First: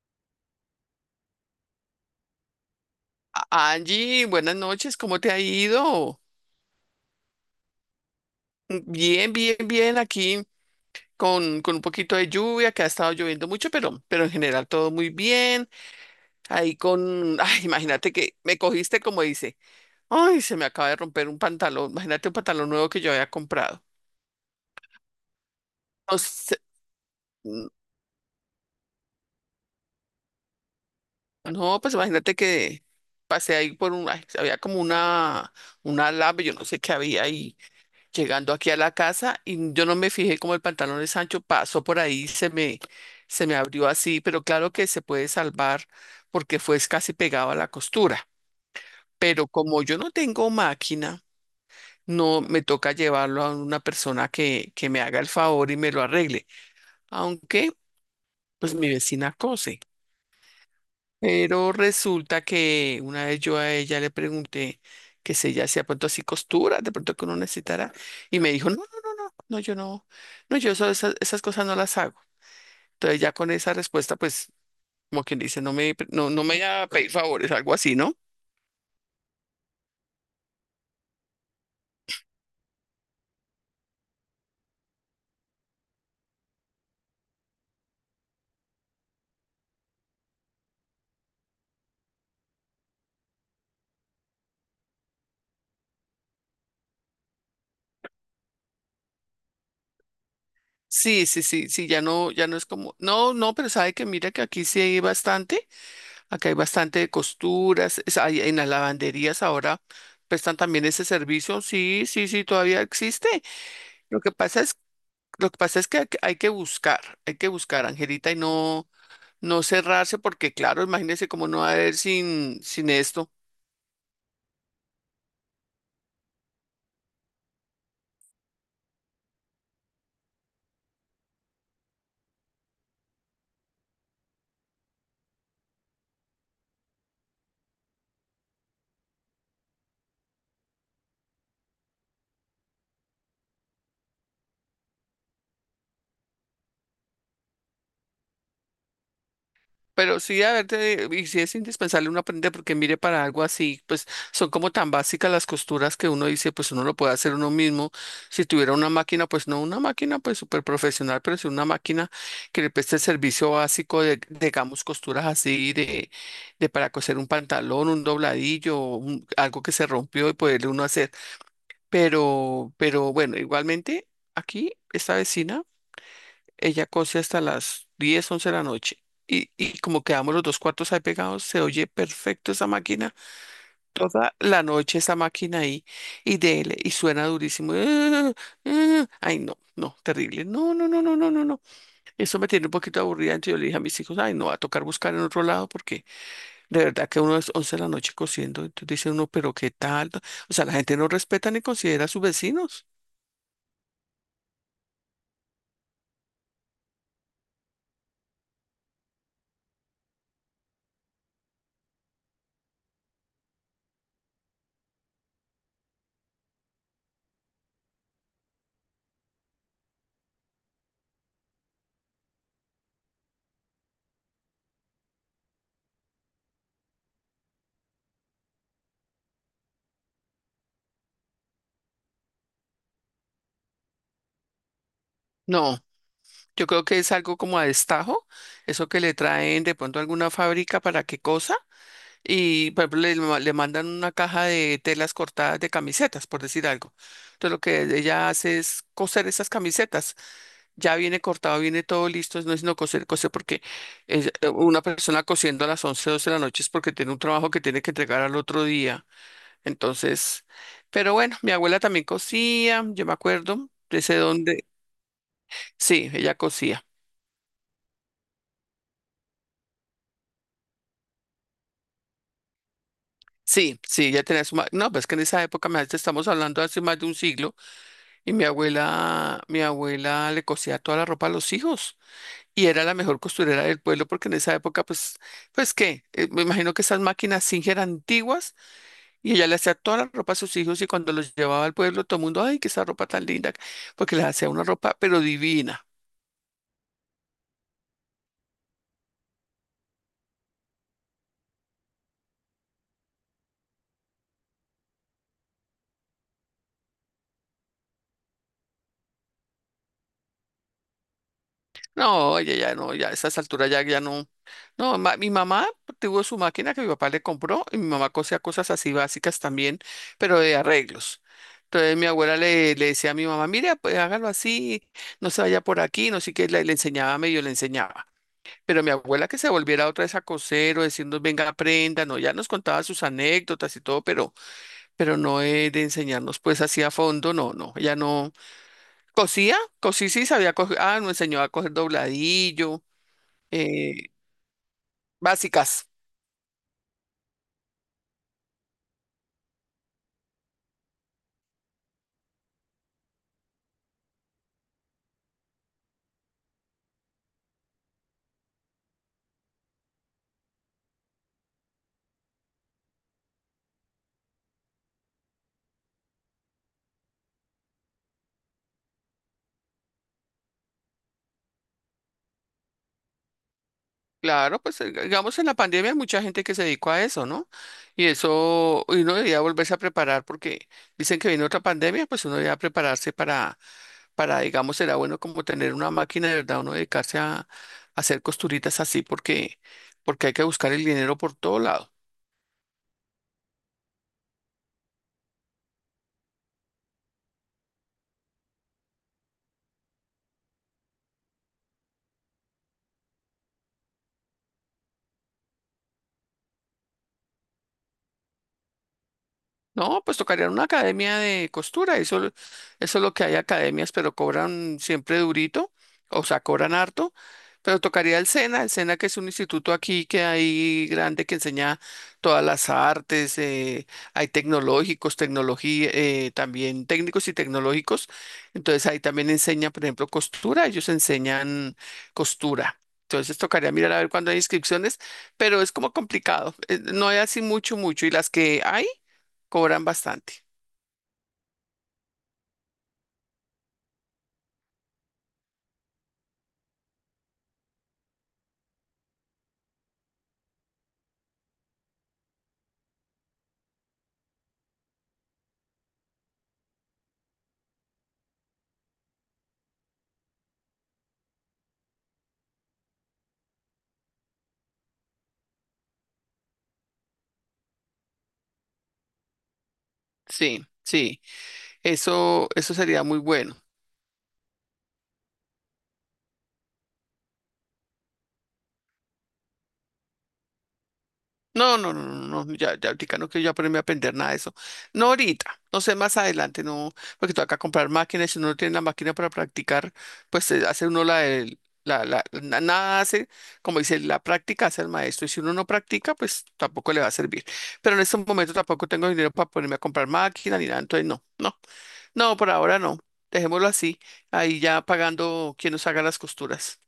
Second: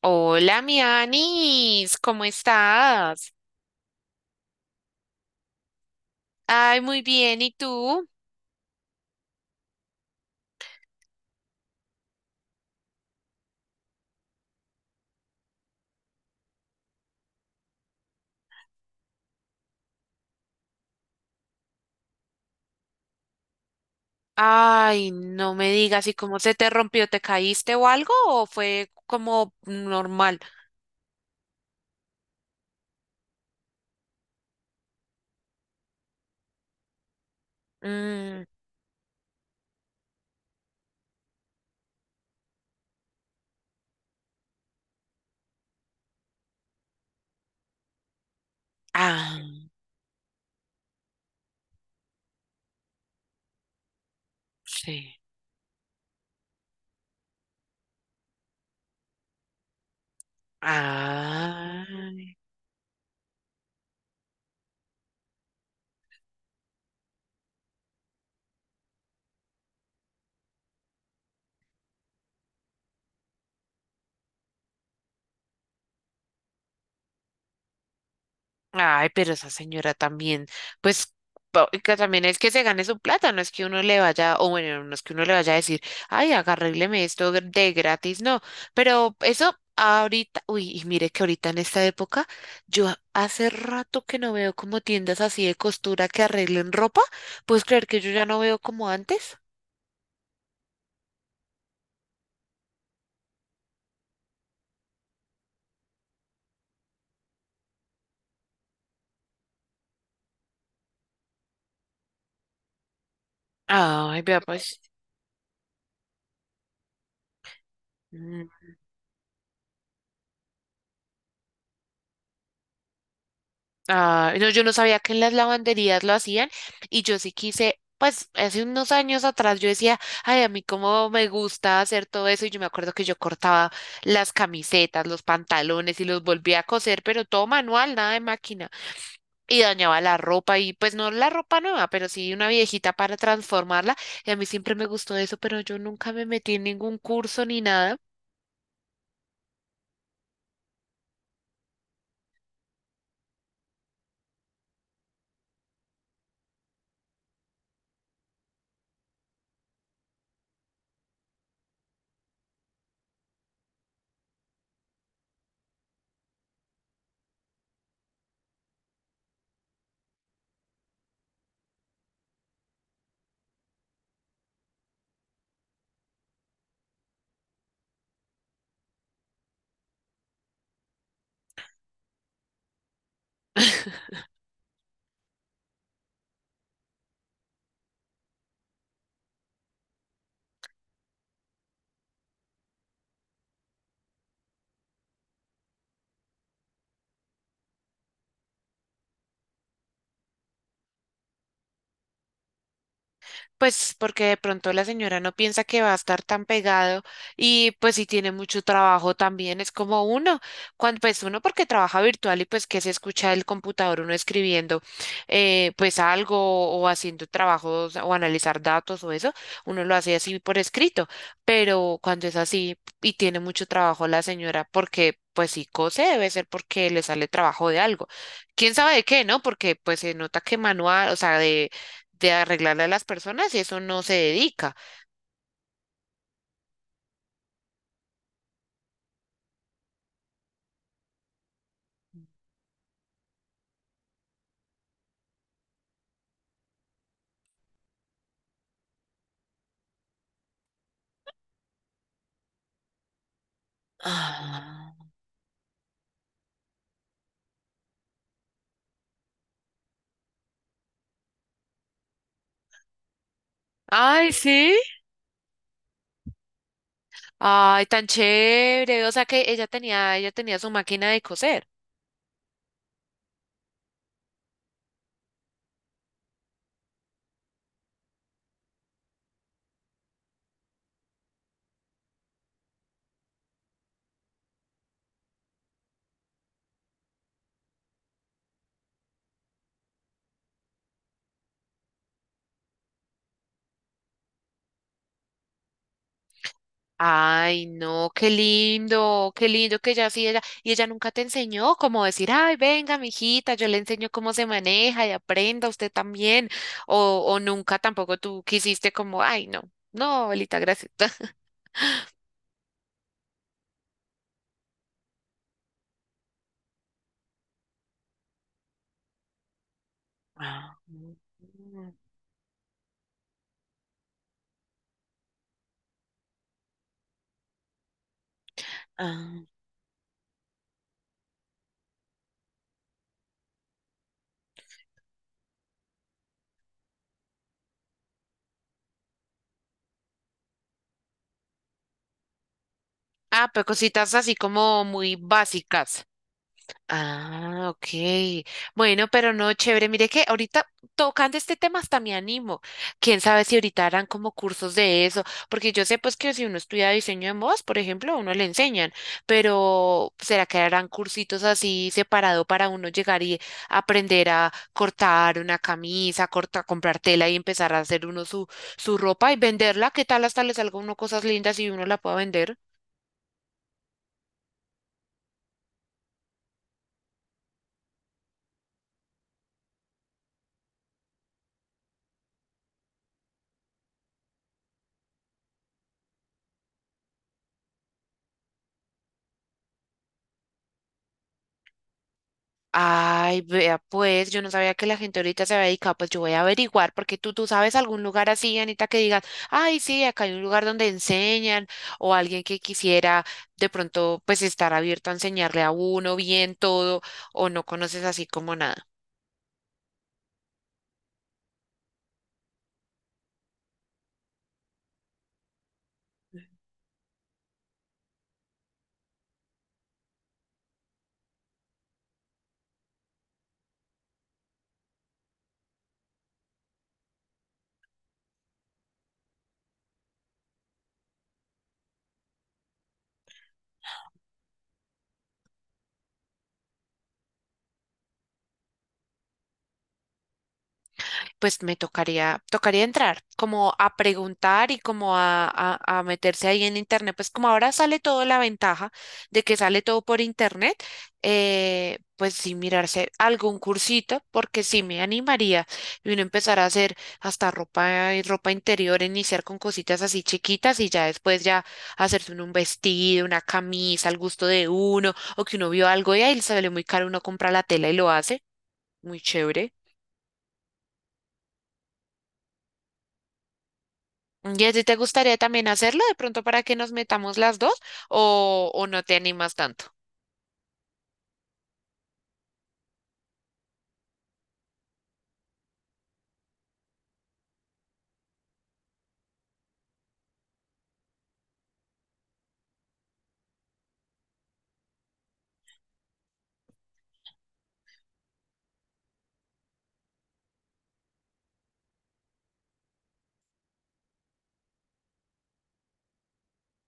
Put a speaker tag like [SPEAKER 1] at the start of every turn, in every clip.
[SPEAKER 1] Hola, mi Anis, ¿cómo estás?
[SPEAKER 2] Angie, buenas noches, ¿cómo te ha ido?
[SPEAKER 1] Ay, muy bien, ¿y tú?
[SPEAKER 2] Bien, bien, bien, aquí con un poquito de lluvia, que ha estado lloviendo mucho, pero en general todo muy bien. Ahí con, ay, imagínate que me cogiste como dice, ay, se me acaba de romper un pantalón, imagínate un pantalón nuevo que yo había comprado.
[SPEAKER 1] Ay, no me digas, ¿y
[SPEAKER 2] No,
[SPEAKER 1] cómo se
[SPEAKER 2] sé,
[SPEAKER 1] te rompió? ¿Te
[SPEAKER 2] mm,
[SPEAKER 1] caíste o algo? ¿O fue como normal?
[SPEAKER 2] no, pues imagínate que pasé ahí por un, ay, había como una lab, yo no sé qué había ahí
[SPEAKER 1] Mm,
[SPEAKER 2] llegando aquí a la casa y yo no me fijé como el pantalón de Sancho pasó por ahí, se me abrió así, pero claro que se puede salvar porque fue casi pegado a la costura. Pero
[SPEAKER 1] ah,
[SPEAKER 2] como yo no tengo máquina, no me toca llevarlo a una persona que me
[SPEAKER 1] sí.
[SPEAKER 2] haga el favor y me lo arregle, aunque pues mi vecina cose. Pero
[SPEAKER 1] Ah.
[SPEAKER 2] resulta que una vez yo a ella le pregunté que si ella hacía pronto así costuras, de pronto que uno necesitara, y me dijo, no, no, yo no, no, yo esas, esas cosas no las hago. Entonces ya con esa respuesta, pues, como quien dice, no, no me vaya a pedir favores, algo así, ¿no?
[SPEAKER 1] Ay, pero esa señora también, pues que también es que se gane su plata, no es que uno le vaya, o bueno, no es que uno le vaya a decir, ay, de gratis, no, pero eso ahorita, uy, y mire que ahorita en esta época, hace rato que no veo como tiendas así de costura que arreglen ropa. ¿Puedes creer que yo ya no veo como antes?
[SPEAKER 2] Sí, sí, sí, sí, ya no, ya no es como, no, no, pero sabe que mira que aquí sí hay bastante, acá hay bastante de costuras, hay, en las lavanderías ahora prestan también ese servicio, sí, sí, sí, todavía existe. Lo
[SPEAKER 1] Ay,
[SPEAKER 2] que
[SPEAKER 1] vea
[SPEAKER 2] pasa es,
[SPEAKER 1] pues.
[SPEAKER 2] lo que pasa es que hay que buscar, Angelita, y no, no cerrarse, porque claro, imagínese cómo no va a haber sin esto.
[SPEAKER 1] Ah, no, yo no sabía que en las lavanderías lo hacían, y yo sí quise. Pues hace unos años atrás yo decía, ay, a mí cómo me gusta hacer todo eso, y yo me acuerdo que yo cortaba las camisetas, los pantalones y los volvía a coser, pero todo manual, nada de máquina, y dañaba la ropa, y pues no la ropa nueva, pero sí una viejita para transformarla. Y a mí siempre me gustó eso, pero yo nunca me metí en ningún curso ni nada.
[SPEAKER 2] Pero sí, a ver, y sí es indispensable uno aprender, porque mire, para algo así, pues son como tan básicas las costuras que uno dice, pues uno lo puede hacer uno mismo. Si tuviera una máquina, pues no una máquina, pues súper profesional, pero si una máquina que le preste el servicio básico de, digamos, costuras así, de para coser un pantalón, un dobladillo, algo que se rompió y poderle uno hacer. Pero bueno, igualmente, aquí, esta vecina. Ella cose hasta las 10 11 de la noche. Y como quedamos los dos cuartos ahí pegados, se oye perfecto esa máquina. Toda la noche esa máquina ahí y dele, y suena durísimo. ¡Ah! ¡Ah! Ah. Ay, no, no, terrible. No, no, no, no, no, no, no. Eso me tiene un poquito aburrida. Entonces yo le dije a mis hijos, ay, no, va a tocar buscar en otro lado porque de verdad que uno es 11 de la noche cosiendo. Entonces dice uno, pero qué tal. O sea, la gente no respeta ni considera a sus vecinos.
[SPEAKER 1] Pues porque de pronto la señora no piensa que va a estar tan pegado, y pues si tiene mucho trabajo también es como uno, cuando pues uno porque trabaja virtual y pues que se escucha el computador uno escribiendo, pues algo, o haciendo trabajos o analizar datos o eso, uno lo hace así por escrito, pero cuando es así y tiene mucho trabajo la señora, porque pues si cose debe ser porque le sale trabajo de algo. ¿Quién sabe de qué, no? Porque pues se nota que manual, o sea, de arreglarle a las personas y eso, no se dedica.
[SPEAKER 2] No. Yo creo que es algo como a destajo, eso que le traen de pronto a alguna fábrica para qué cosa, y por ejemplo le mandan una caja de telas cortadas de camisetas, por decir algo. Entonces lo que ella hace es coser esas camisetas. Ya viene cortado, viene todo listo, no es sino coser, coser, porque una
[SPEAKER 1] Ah.
[SPEAKER 2] persona cosiendo a las 11 12 de la noche es porque tiene un trabajo que tiene que entregar al otro día. Entonces, pero bueno, mi abuela también cosía, yo me acuerdo, de ese
[SPEAKER 1] Ay,
[SPEAKER 2] donde,
[SPEAKER 1] sí.
[SPEAKER 2] sí, ella cosía.
[SPEAKER 1] Ay, tan chévere. O sea que ella tenía su máquina de coser.
[SPEAKER 2] Sí, sí, ya tenía su. No, pues que en esa época, me estamos hablando hace más de un siglo, y mi abuela le cosía toda la ropa a los hijos, y era la mejor costurera del pueblo, porque en esa época, pues, pues qué, me imagino que esas máquinas Singer eran antiguas, y ella le hacía toda la ropa a sus hijos, y cuando los llevaba al pueblo, todo el mundo, ay, que esa ropa tan linda, porque les hacía una ropa, pero divina.
[SPEAKER 1] Ay, no, qué lindo que ella sí, ella, y ella nunca te enseñó cómo decir, ay, venga, mijita, yo le enseño cómo se maneja y aprenda usted también. O nunca tampoco tú quisiste como, ay, no, no, abuelita, gracias.
[SPEAKER 2] No, oye, ya no, ya a esas alturas ya, ya no. No, mi mamá tuvo su máquina que mi papá le compró y mi mamá cosía cosas así básicas también, pero de
[SPEAKER 1] Ah.
[SPEAKER 2] arreglos.
[SPEAKER 1] Mm.
[SPEAKER 2] Entonces mi abuela le decía a mi mamá, mira, pues hágalo así, no se vaya por aquí, no sé qué, le enseñaba, medio le enseñaba. Pero mi abuela que
[SPEAKER 1] Ah.
[SPEAKER 2] se volviera otra vez a coser o decirnos, venga, aprenda, no, ya nos contaba sus anécdotas y todo, pero no de enseñarnos pues así a fondo, no, no, ella no. Cosía, cosí sí sabía coser, ah, nos enseñó a coger dobladillo,
[SPEAKER 1] Ah, pero
[SPEAKER 2] eh,
[SPEAKER 1] cositas así como muy
[SPEAKER 2] básicas.
[SPEAKER 1] básicas. Ah, ok. Bueno, pero no, chévere. Mire que ahorita tocando este tema hasta me animo. Quién sabe si ahorita harán como cursos de eso, porque yo sé pues que si uno estudia diseño de modas, por ejemplo, a uno le enseñan. Pero ¿será que harán cursitos así separado para uno llegar y aprender a cortar una camisa, corta, comprar tela y empezar a hacer uno su, su ropa y venderla? ¿Qué tal hasta le salga a uno cosas lindas y uno la pueda vender?
[SPEAKER 2] Claro, pues digamos en la pandemia hay mucha gente que se dedicó a eso, ¿no? Y eso, y uno debía volverse a preparar porque dicen que viene otra pandemia, pues uno debía prepararse para, digamos, será bueno como tener una máquina de verdad, uno dedicarse a hacer costuritas así porque, porque hay que buscar el dinero por todo lado.
[SPEAKER 1] Ay, vea, pues yo no sabía que la gente ahorita se había dedicado. Pues yo voy a averiguar, porque tú sabes algún lugar así, Anita, que digas, ay, sí, acá hay un lugar donde enseñan, o alguien que quisiera de pronto, pues estar abierto a enseñarle a uno bien todo, o no conoces así como nada.
[SPEAKER 2] No, pues tocaría una academia de costura, eso, eso es lo que hay academias, pero cobran siempre durito, o sea, cobran harto, pero tocaría el SENA que es un instituto aquí que hay grande que enseña todas las artes, hay tecnológicos, tecnología, también técnicos y tecnológicos, entonces ahí también enseña, por ejemplo, costura, ellos enseñan costura. Entonces tocaría mirar a ver cuándo hay inscripciones, pero es como complicado, no hay así mucho, mucho, y las que hay cobran bastante.
[SPEAKER 1] Pues me tocaría, tocaría entrar, como a preguntar y como a meterse ahí en internet. Pues como ahora sale todo la ventaja de que sale todo por internet, pues sí mirarse algún cursito, porque sí me animaría, y uno empezar a hacer hasta ropa y ropa interior, iniciar con cositas así chiquitas y ya después ya hacerse uno un vestido, una camisa al gusto de uno, o que uno vio algo y ahí le sale muy caro, uno compra la tela y lo hace. Muy chévere.
[SPEAKER 2] Sí, sí. Eso sería muy bueno.
[SPEAKER 1] ¿Y a ti te gustaría también hacerlo de pronto para que nos metamos las dos, o no te animas tanto?
[SPEAKER 2] No, no, no, no, no, ya, ya ahorita no quiero yo ponerme a aprender nada de eso. No ahorita, no sé, más adelante, no, porque toca comprar máquinas, si uno no tiene la máquina para practicar, pues hace uno nada hace, como dice, la práctica hace el maestro, y si uno no practica, pues tampoco le va a servir. Pero en este momento tampoco tengo dinero para ponerme a comprar máquina ni nada, entonces no, no, no, por ahora no, dejémoslo así, ahí ya pagando quien nos haga las costuras.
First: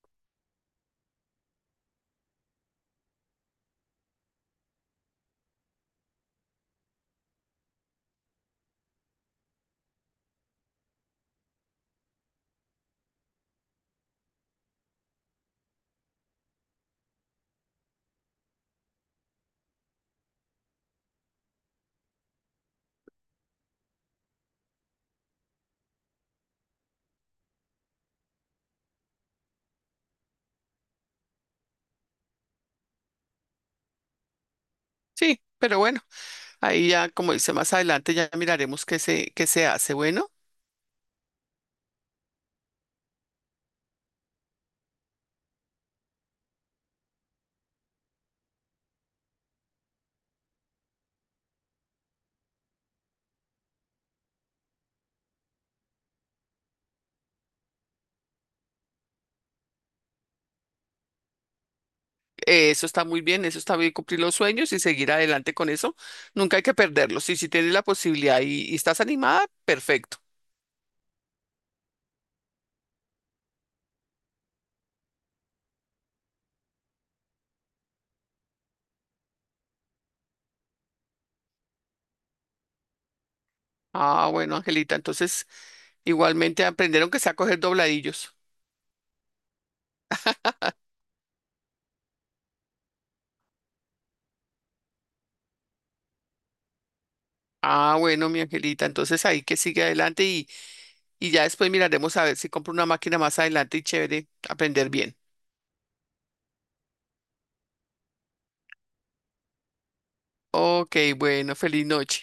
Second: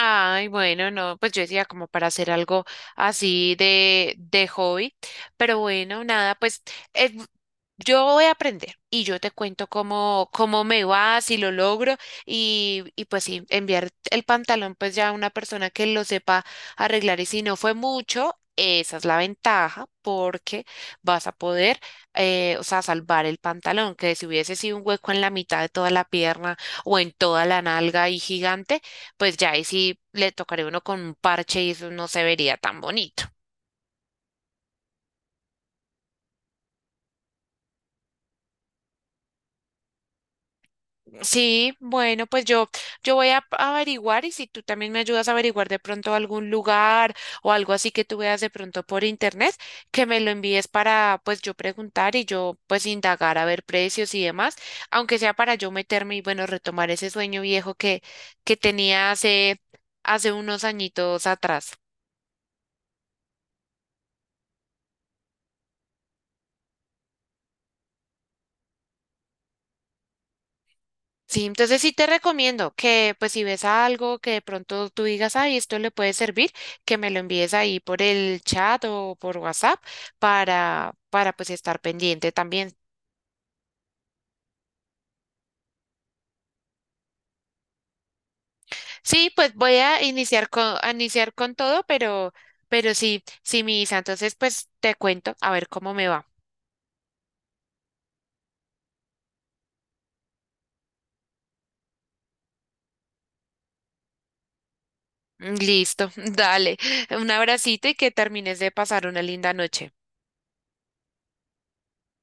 [SPEAKER 1] Ay, bueno, no, pues yo decía como para hacer algo así de hobby, pero bueno, nada, pues, eh, yo voy a aprender y yo te cuento cómo, cómo me va, si lo logro. Y, y pues sí, enviar el pantalón pues ya a una persona que lo sepa arreglar, y si no fue mucho, esa es la ventaja, porque vas a poder, o sea, salvar el pantalón, que si hubiese sido un hueco en la mitad de toda la pierna o en toda la nalga y gigante, pues ya ahí sí le tocaré uno con un parche y eso no se vería tan bonito.
[SPEAKER 2] Sí, pero bueno, ahí ya, como dice más adelante, ya miraremos qué se hace. Bueno,
[SPEAKER 1] Sí, bueno, pues yo voy a averiguar, y si tú también me ayudas a averiguar de pronto algún lugar o algo así que tú veas de pronto por internet, que me lo envíes para pues yo preguntar y yo pues indagar a ver precios y demás, aunque sea para yo meterme y bueno, retomar ese sueño viejo que tenía hace, hace unos añitos atrás.
[SPEAKER 2] eso está muy bien, eso está bien, cumplir los sueños y seguir adelante con eso. Nunca hay que perderlos. Y si tienes la posibilidad y estás animada, perfecto.
[SPEAKER 1] Sí, entonces sí te recomiendo que pues si ves algo que de pronto tú digas, ay, esto le puede servir, que me lo envíes ahí por el chat o por WhatsApp para pues estar pendiente también.
[SPEAKER 2] Ah, bueno, Angelita, entonces igualmente aprendieron que sea a coger dobladillos.
[SPEAKER 1] Sí, pues voy a iniciar con todo, pero sí, sí, misa entonces pues te cuento a ver cómo me va.
[SPEAKER 2] Ah, bueno, mi Angelita, entonces ahí que sigue adelante y ya después miraremos a ver si compro una máquina más adelante y chévere, aprender bien.
[SPEAKER 1] Listo, dale, un abracito y que termines de pasar una linda noche.
[SPEAKER 2] Ok, bueno, feliz noche.